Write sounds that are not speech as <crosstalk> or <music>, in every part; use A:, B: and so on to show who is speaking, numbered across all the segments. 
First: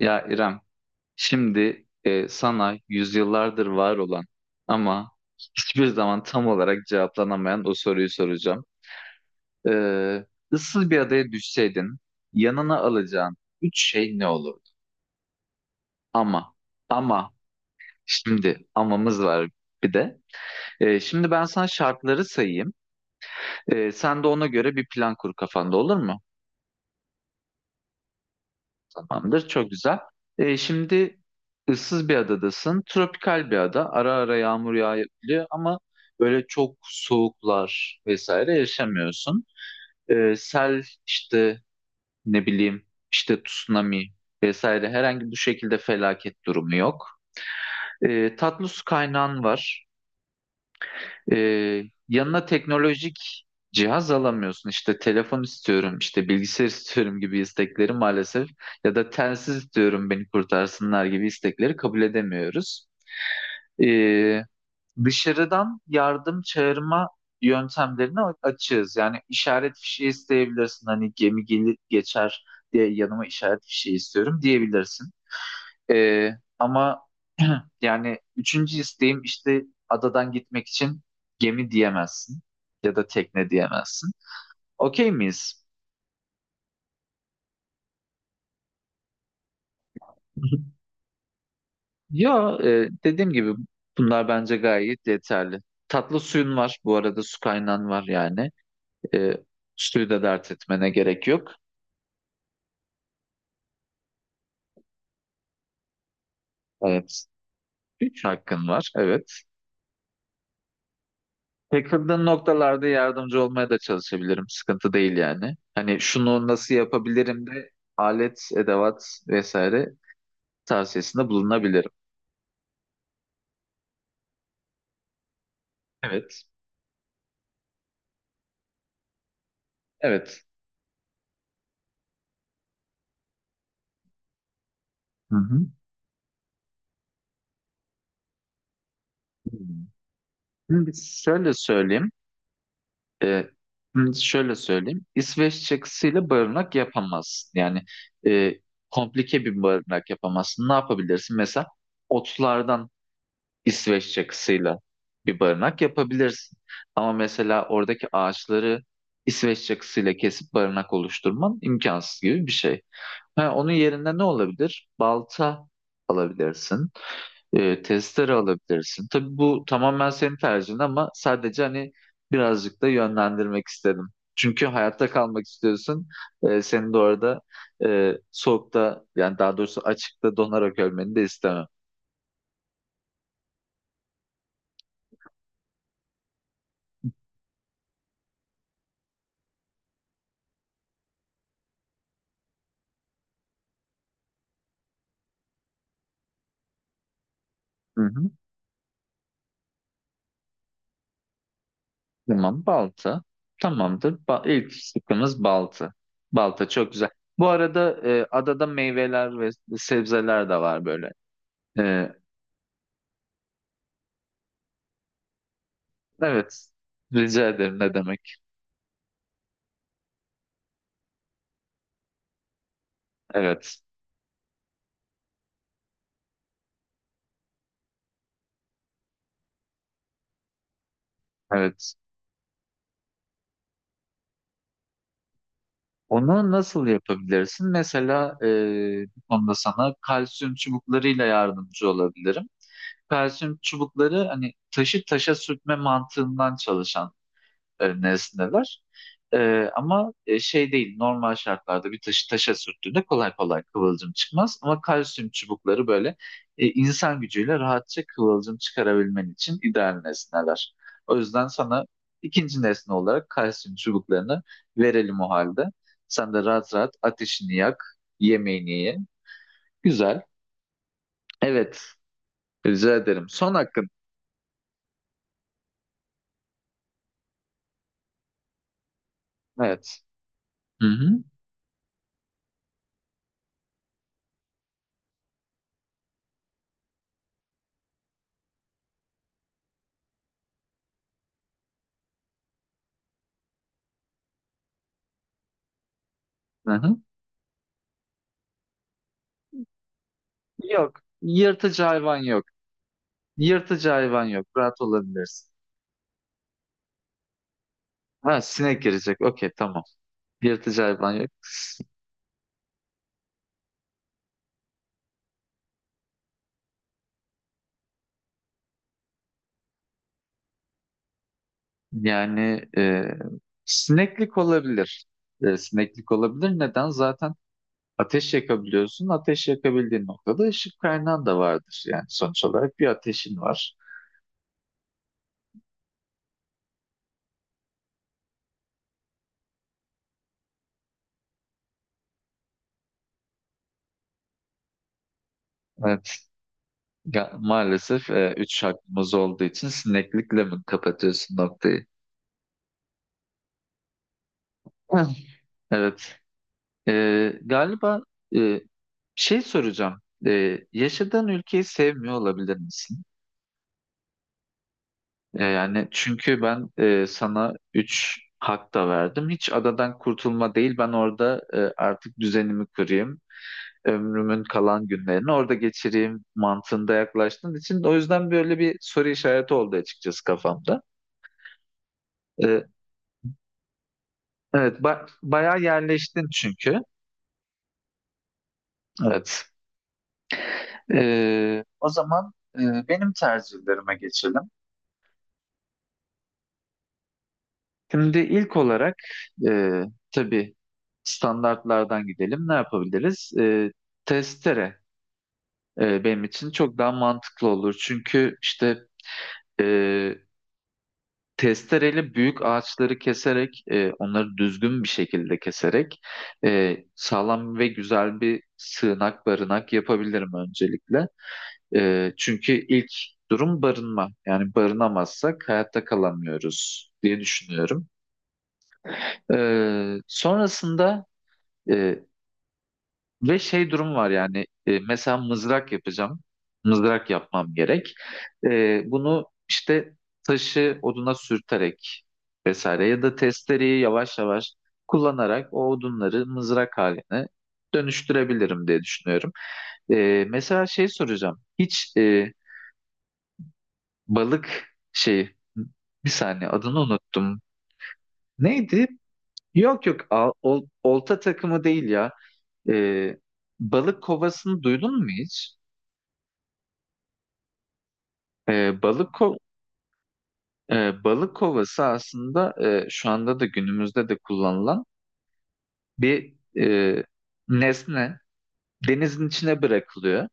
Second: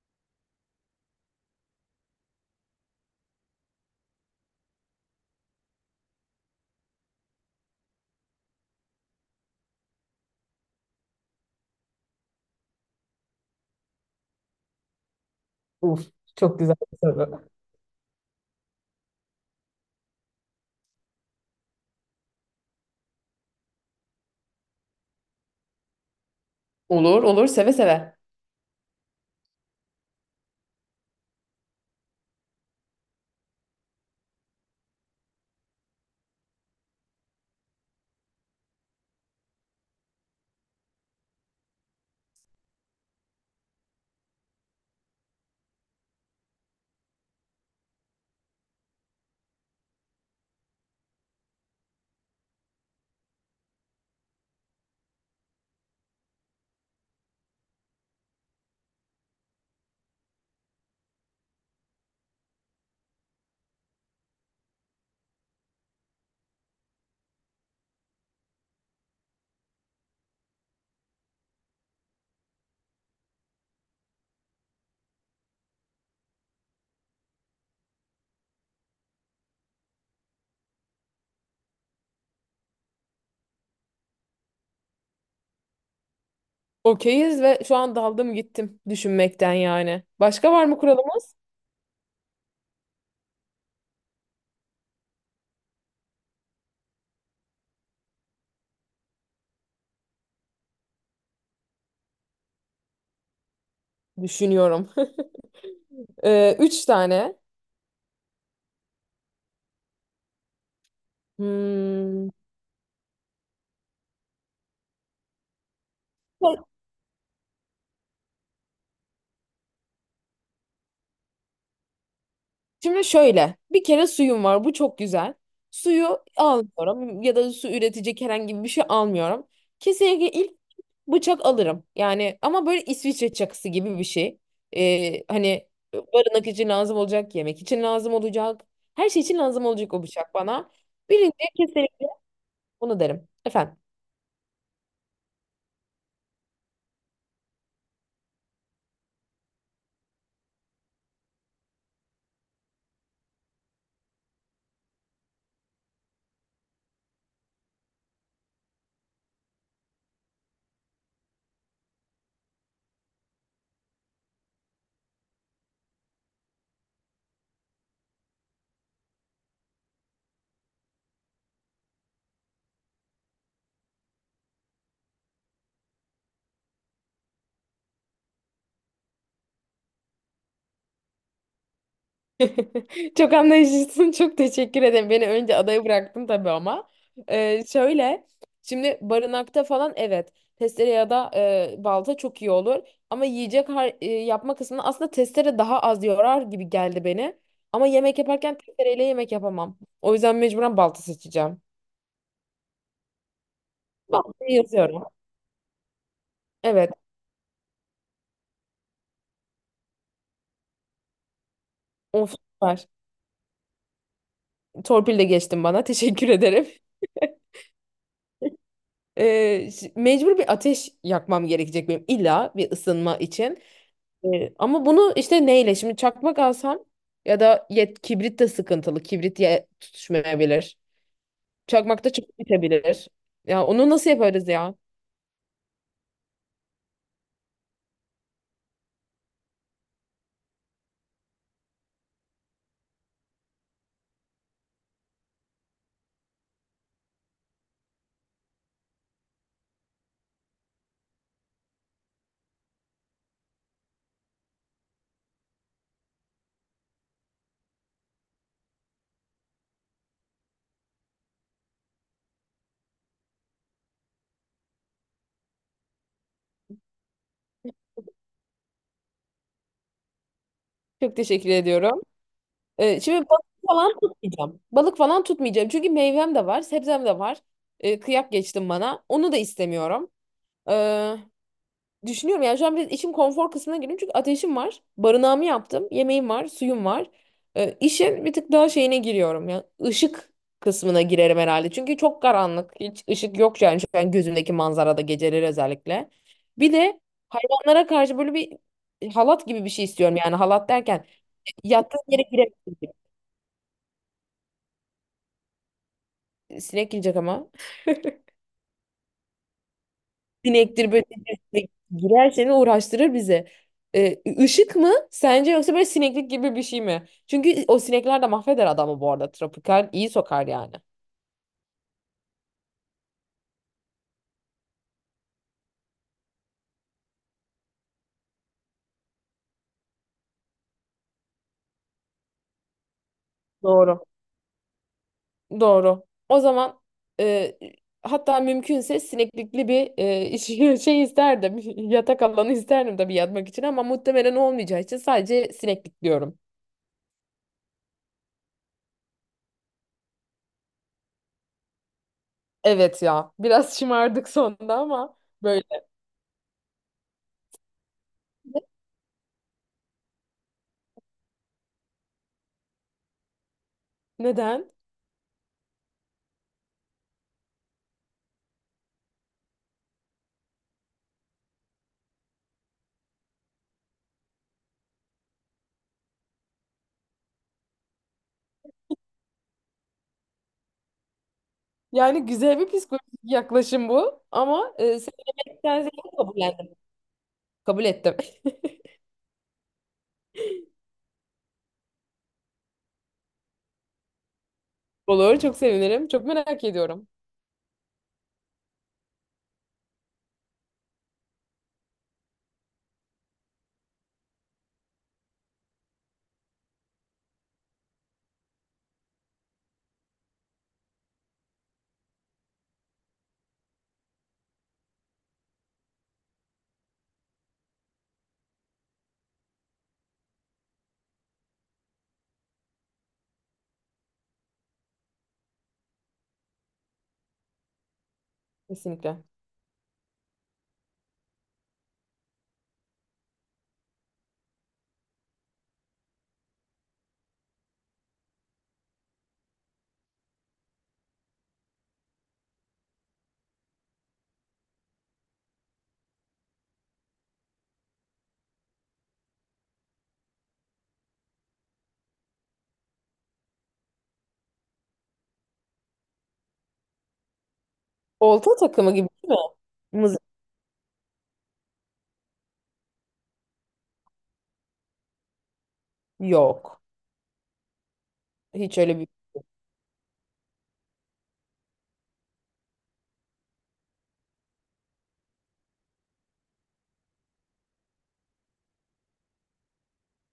A: Ya İrem, şimdi sana yüzyıllardır var olan ama hiçbir zaman tam olarak cevaplanamayan o soruyu soracağım. Ee, ıssız bir adaya düşseydin, yanına alacağın üç şey ne olurdu?
B: Uf,
A: Ama,
B: çok güzel bir
A: ama,
B: soru.
A: şimdi amamız var bir de. Şimdi ben sana şartları sayayım. Sen de ona göre bir plan kur kafanda olur mu?
B: Olur olur, seve seve.
A: Tamamdır. Çok güzel. Şimdi ıssız bir adadasın. Tropikal bir ada. Ara ara yağmur yağabiliyor ama böyle çok soğuklar vesaire yaşamıyorsun. Sel işte ne bileyim işte tsunami vesaire herhangi bu şekilde felaket durumu yok. Tatlı su kaynağın var. Ee, Yanına teknolojik cihaz alamıyorsun. İşte telefon istiyorum, işte bilgisayar <laughs> istiyorum gibi istekleri maalesef ya da telsiz istiyorum beni kurtarsınlar gibi istekleri kabul edemiyoruz. Ee, Dışarıdan yardım çağırma yöntemlerini açığız. Yani işaret fişeği isteyebilirsin. Hani gemi gelip geçer diye yanıma işaret fişeği istiyorum diyebilirsin. Ee, ama <clears throat> yani üçüncü isteğim işte adadan gitmek için gemi diyemezsin ya da tekne diyemezsin. Okey miyiz?
B: Okeyiz, ve şu an daldım gittim düşünmekten yani. Başka var mı
A: <laughs>
B: kuralımız?
A: Ya dediğim gibi bunlar bence gayet yeterli. Tatlı suyun var bu arada su kaynağın var yani. E, Suyu da dert etmene gerek yok.
B: Düşünüyorum. <laughs> Üç
A: Evet.
B: tane.
A: Üç hakkın var evet. Takıldığın
B: Hmm.
A: noktalarda yardımcı olmaya da çalışabilirim. Sıkıntı değil yani. Hani şunu nasıl yapabilirim de alet, edevat vesaire tavsiyesinde bulunabilirim.
B: Şimdi şöyle, bir kere suyum var. Bu çok güzel. Suyu
A: Evet.
B: almıyorum ya da su üretecek herhangi bir şey almıyorum. Kesinlikle
A: Evet.
B: ilk bıçak alırım. Yani ama böyle İsviçre çakısı gibi bir şey.
A: Hı hı.
B: Hani barınak için lazım olacak, yemek için lazım olacak. Her şey için lazım olacak o bıçak bana.
A: Şimdi
B: Birinci
A: şöyle
B: kesinlikle
A: söyleyeyim.
B: bunu derim.
A: E,
B: Efendim.
A: Şimdi şöyle söyleyeyim. İsveç çakısıyla barınak yapamazsın. Yani e, komplike bir barınak yapamazsın. Ne yapabilirsin? Mesela otlardan İsveç çakısıyla bir barınak yapabilirsin. Ama mesela oradaki ağaçları İsveç çakısıyla kesip barınak oluşturman imkansız gibi bir şey. Ha, onun yerine ne olabilir? Balta alabilirsin, testere alabilirsin. Tabii bu tamamen senin tercihin ama sadece hani birazcık da yönlendirmek istedim. Çünkü hayatta kalmak istiyorsun. Senin de orada soğukta yani daha doğrusu açıkta donarak ölmeni de istemem.
B: <laughs> Çok anlayışlısın. Çok teşekkür ederim. Beni önce adaya bıraktın tabii ama. Şöyle, şimdi barınakta falan, evet, testere ya da balta çok iyi olur. Ama yiyecek yapma kısmında aslında testere daha az yorar gibi geldi beni. Ama
A: Hı
B: yemek
A: hı.
B: yaparken testereyle yemek yapamam. O yüzden mecburen balta seçeceğim.
A: Tamam balta. Tamamdır. Ba
B: Baltayı
A: ilk
B: yazıyorum.
A: sıkımız balta. Balta
B: Evet.
A: çok güzel. Bu arada adada meyveler ve sebzeler de var böyle. E,
B: Of, süper. Torpil de geçtin bana. <laughs> Teşekkür
A: evet.
B: ederim.
A: Rica ederim ne demek.
B: Mecbur bir ateş yakmam gerekecek benim, illa bir ısınma için.
A: Evet.
B: Ama bunu işte neyle? Şimdi çakmak alsam ya da kibrit de sıkıntılı. Kibrit tutuşmayabilir.
A: Evet.
B: Çakmak da çabuk bitebilir. Ya onu nasıl yaparız ya?
A: Onu nasıl yapabilirsin? Mesela bu konuda sana kalsiyum çubuklarıyla yardımcı olabilirim. Kalsiyum çubukları hani taşı taşa sürtme mantığından çalışan neresindeler. E, Ama şey değil normal şartlarda bir taşı taşa sürttüğünde kolay kolay kıvılcım çıkmaz. Ama kalsiyum çubukları böyle insan gücüyle rahatça kıvılcım çıkarabilmen için ideal nesneler. O yüzden sana ikinci nesne olarak kalsiyum çubuklarını verelim o halde. Sen de rahat rahat ateşini yak, yemeğini ye. Güzel.
B: Çok teşekkür
A: Evet,
B: ediyorum.
A: rica ederim.
B: Şimdi balık
A: Son hakkın.
B: falan tutmayacağım. Balık falan tutmayacağım. Çünkü meyvem de var, sebzem de var. Kıyak geçtim bana. Onu da
A: Evet.
B: istemiyorum.
A: Hı hı.
B: Ee, Düşünüyorum yani şu an biraz işim konfor kısmına girdim, çünkü ateşim var, barınağımı yaptım, yemeğim var, suyum var. İşin bir tık daha şeyine giriyorum, yani ışık kısmına girerim herhalde. Çünkü çok karanlık, hiç ışık yok yani şu an gözümdeki manzarada, geceleri özellikle.
A: Hı
B: Bir
A: hı.
B: de hayvanlara karşı böyle bir halat gibi bir şey istiyorum, yani halat
A: Yok.
B: derken
A: Yırtıcı
B: yattığım
A: hayvan
B: yere
A: yok.
B: giremezsin.
A: Yırtıcı hayvan yok. Rahat olabilirsin.
B: Sinek girecek ama.
A: Ha sinek girecek. Okey tamam. Yırtıcı
B: Sinektir,
A: hayvan yok.
B: böcektir,
A: S-
B: girer seni uğraştırır bizi. Işık mı sence, yoksa böyle sineklik gibi bir şey mi? Çünkü o sinekler de mahveder adamı bu arada. Tropikal iyi sokar yani.
A: Yani sineklik olabilir. Sineklik olabilir. Neden? Zaten ateş yakabiliyorsun. Ateş yakabildiğin noktada ışık kaynağın da vardır. Yani sonuç olarak bir ateşin var.
B: Doğru. Doğru. O zaman e, hatta mümkünse sineklikli bir <laughs> şey isterdim. <laughs> Yatak alanı isterdim tabii yatmak için, ama muhtemelen olmayacağı için sadece sineklik
A: Evet.
B: diyorum.
A: Ya, maalesef üç hakkımız olduğu için sineklikle mi kapatıyorsun noktayı?
B: Evet ya. Biraz <laughs> şımardık sonunda ama
A: <laughs>
B: böyle.
A: Evet. E, Galiba e, şey soracağım. Yaşadığın ülkeyi sevmiyor olabilir misin?
B: Neden?
A: Yani çünkü ben sana 3 hak da verdim. Hiç adadan kurtulma değil. Ben orada artık düzenimi kurayım. Ömrümün kalan günlerini orada geçireyim mantığında yaklaştığın için. O yüzden böyle bir soru işareti oldu açıkçası kafamda.
B: Yani güzel
A: Ee,
B: bir psikolojik yaklaşım bu, ama
A: evet, ba-
B: seni
A: bayağı
B: yemekten ziyade
A: yerleştin
B: kabullendim.
A: çünkü.
B: Kabul ettim.
A: Evet. O zaman benim tercihlerime geçelim.
B: <laughs> Olur. Çok sevinirim. Çok merak ediyorum.
A: Şimdi ilk olarak e, tabii standartlardan gidelim. Ne yapabiliriz? Testere benim için çok daha mantıklı olur. Çünkü işte e, testereyle büyük ağaçları keserek, onları düzgün bir şekilde keserek sağlam ve güzel bir sığınak barınak yapabilirim öncelikle. Çünkü ilk durum barınma. Yani barınamazsak hayatta kalamıyoruz diye düşünüyorum.
B: Kesinlikle.
A: E, sonrasında Ee, Ve şey durum var yani mesela mızrak yapacağım. Mızrak yapmam gerek. Bunu işte taşı oduna sürterek vesaire ya da testereyi yavaş yavaş kullanarak o odunları mızrak haline dönüştürebilirim diye düşünüyorum. Mesela şey soracağım. Hiç balık şey bir saniye adını unuttum.
B: Olta
A: Neydi?
B: takımı gibi değil mi?
A: Yok yok
B: Mızı-
A: olta takımı değil ya. Ee, Balık kovasını duydun mu hiç?
B: Yok. Hiç
A: Ee,
B: öyle bir...
A: balık ko- Balık kovası aslında şu anda da günümüzde de kullanılan bir e, nesne. Denizin içine bırakılıyor.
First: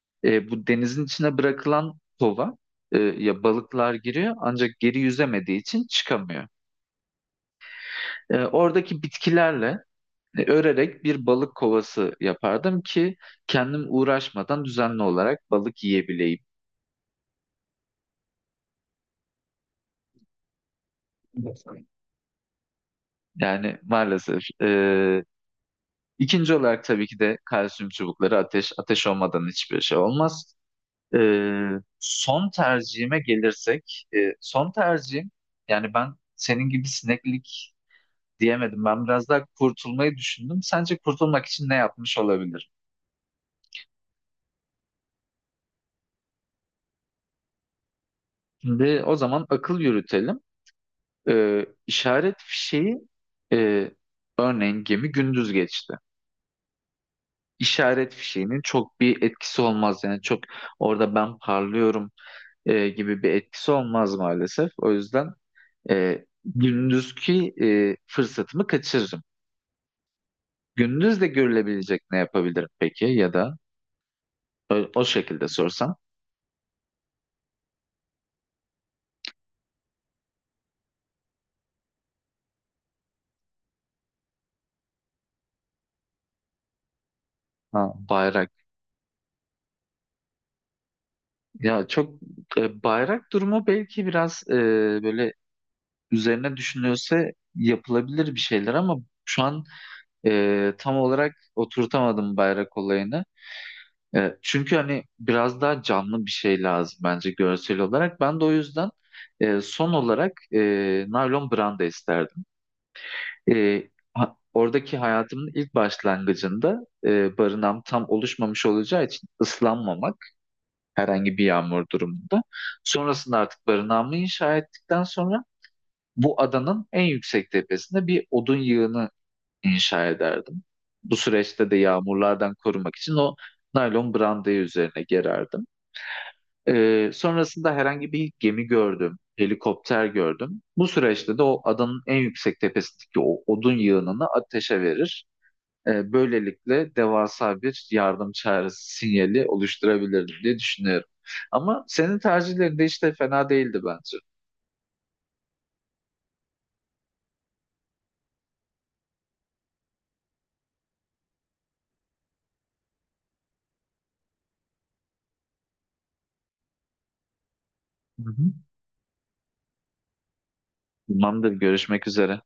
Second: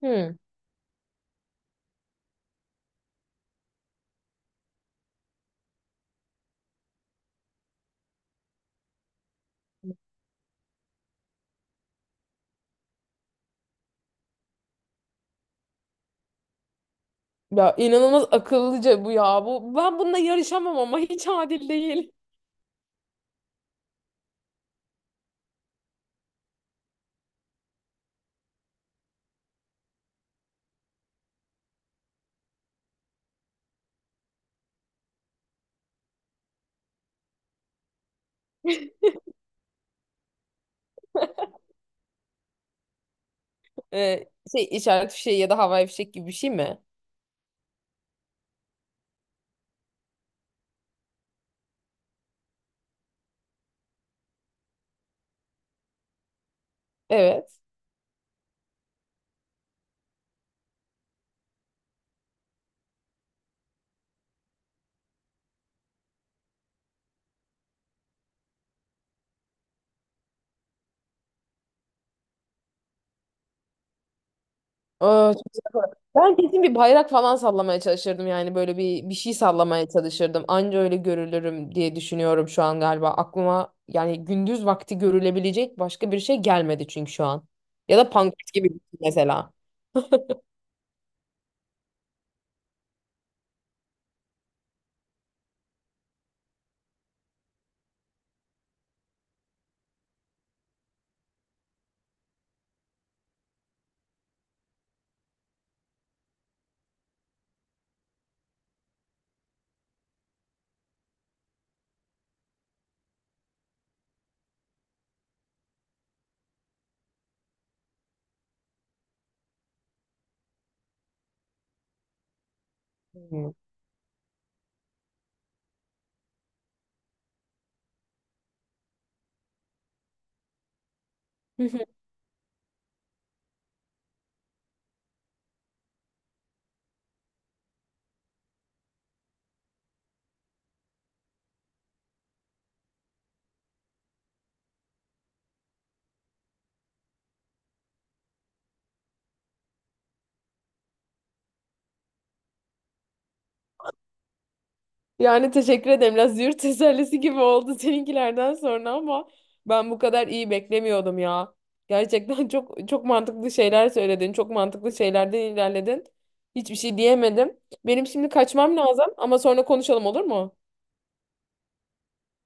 B: Hmm.
A: Bu denizin içine bırakılan kova ya balıklar giriyor ancak geri yüzemediği için çıkamıyor. Oradaki bitkilerle örerek bir balık kovası yapardım ki kendim uğraşmadan düzenli olarak balık yiyebileyim.
B: Ya inanılmaz akıllıca bu ya. Bu, ben bununla yarışamam ama, hiç adil değil.
A: Yani maalesef İkinci olarak tabii ki de kalsiyum çubukları ateş olmadan hiçbir şey olmaz. Ee, Son tercihime gelirsek, son tercihim yani ben senin gibi sineklik diyemedim. Ben biraz daha kurtulmayı düşündüm. Sence kurtulmak için ne yapmış olabilir?
B: Şey, işaret fişeği ya da havai fişek gibi bir şey mi?
A: Şimdi o zaman akıl yürütelim. İşaret fişeği e, örneğin gemi gündüz geçti.
B: Evet.
A: İşaret fişeğinin çok bir etkisi olmaz yani çok orada ben parlıyorum gibi bir etkisi olmaz maalesef. O yüzden gündüzki fırsatımı kaçırırım. Gündüz de görülebilecek ne yapabilirim peki ya da o
B: Aa, çok
A: şekilde
B: güzel.
A: sorsam.
B: Ben kesin bir bayrak falan sallamaya çalışırdım, yani böyle bir şey sallamaya çalışırdım. Anca öyle görülürüm diye düşünüyorum şu an galiba. Aklıma yani gündüz vakti görülebilecek başka bir şey gelmedi çünkü şu an.
A: Ha,
B: Ya da
A: bayrak.
B: pankart gibi bir şey mesela.
A: Ya çok bayrak durumu belki biraz böyle üzerine düşünülse yapılabilir bir şeyler ama şu an tam olarak oturtamadım bayrak olayını. Çünkü hani biraz daha canlı bir şey lazım bence görsel olarak. Ben de o yüzden son olarak naylon branda isterdim. E, Oradaki hayatımın ilk başlangıcında barınağım tam oluşmamış olacağı için ıslanmamak herhangi bir yağmur durumunda. Sonrasında
B: Hmm.
A: artık barınağımı inşa ettikten sonra bu adanın en yüksek tepesinde bir odun yığını inşa ederdim. Bu
B: Hı
A: süreçte de
B: hı.
A: yağmurlardan korumak için o naylon brandayı üzerine gererdim. Sonrasında herhangi bir gemi gördüm, helikopter gördüm. Bu süreçte de o adanın en yüksek tepesindeki o odun yığınını ateşe verir. Böylelikle devasa bir yardım çağrısı sinyali oluşturabilirim diye düşünüyorum. Ama senin tercihlerin de işte fena değildi bence.
B: Yani teşekkür ederim. Biraz yurt <laughs> tesellisi gibi oldu seninkilerden sonra, ama ben bu kadar iyi beklemiyordum ya. Gerçekten <laughs> çok çok mantıklı şeyler söyledin. Çok mantıklı şeylerden ilerledin. Hiçbir şey diyemedim. Benim şimdi
A: Hı hı.
B: kaçmam lazım, ama sonra konuşalım, olur mu?
A: Tamamdır, görüşmek üzere.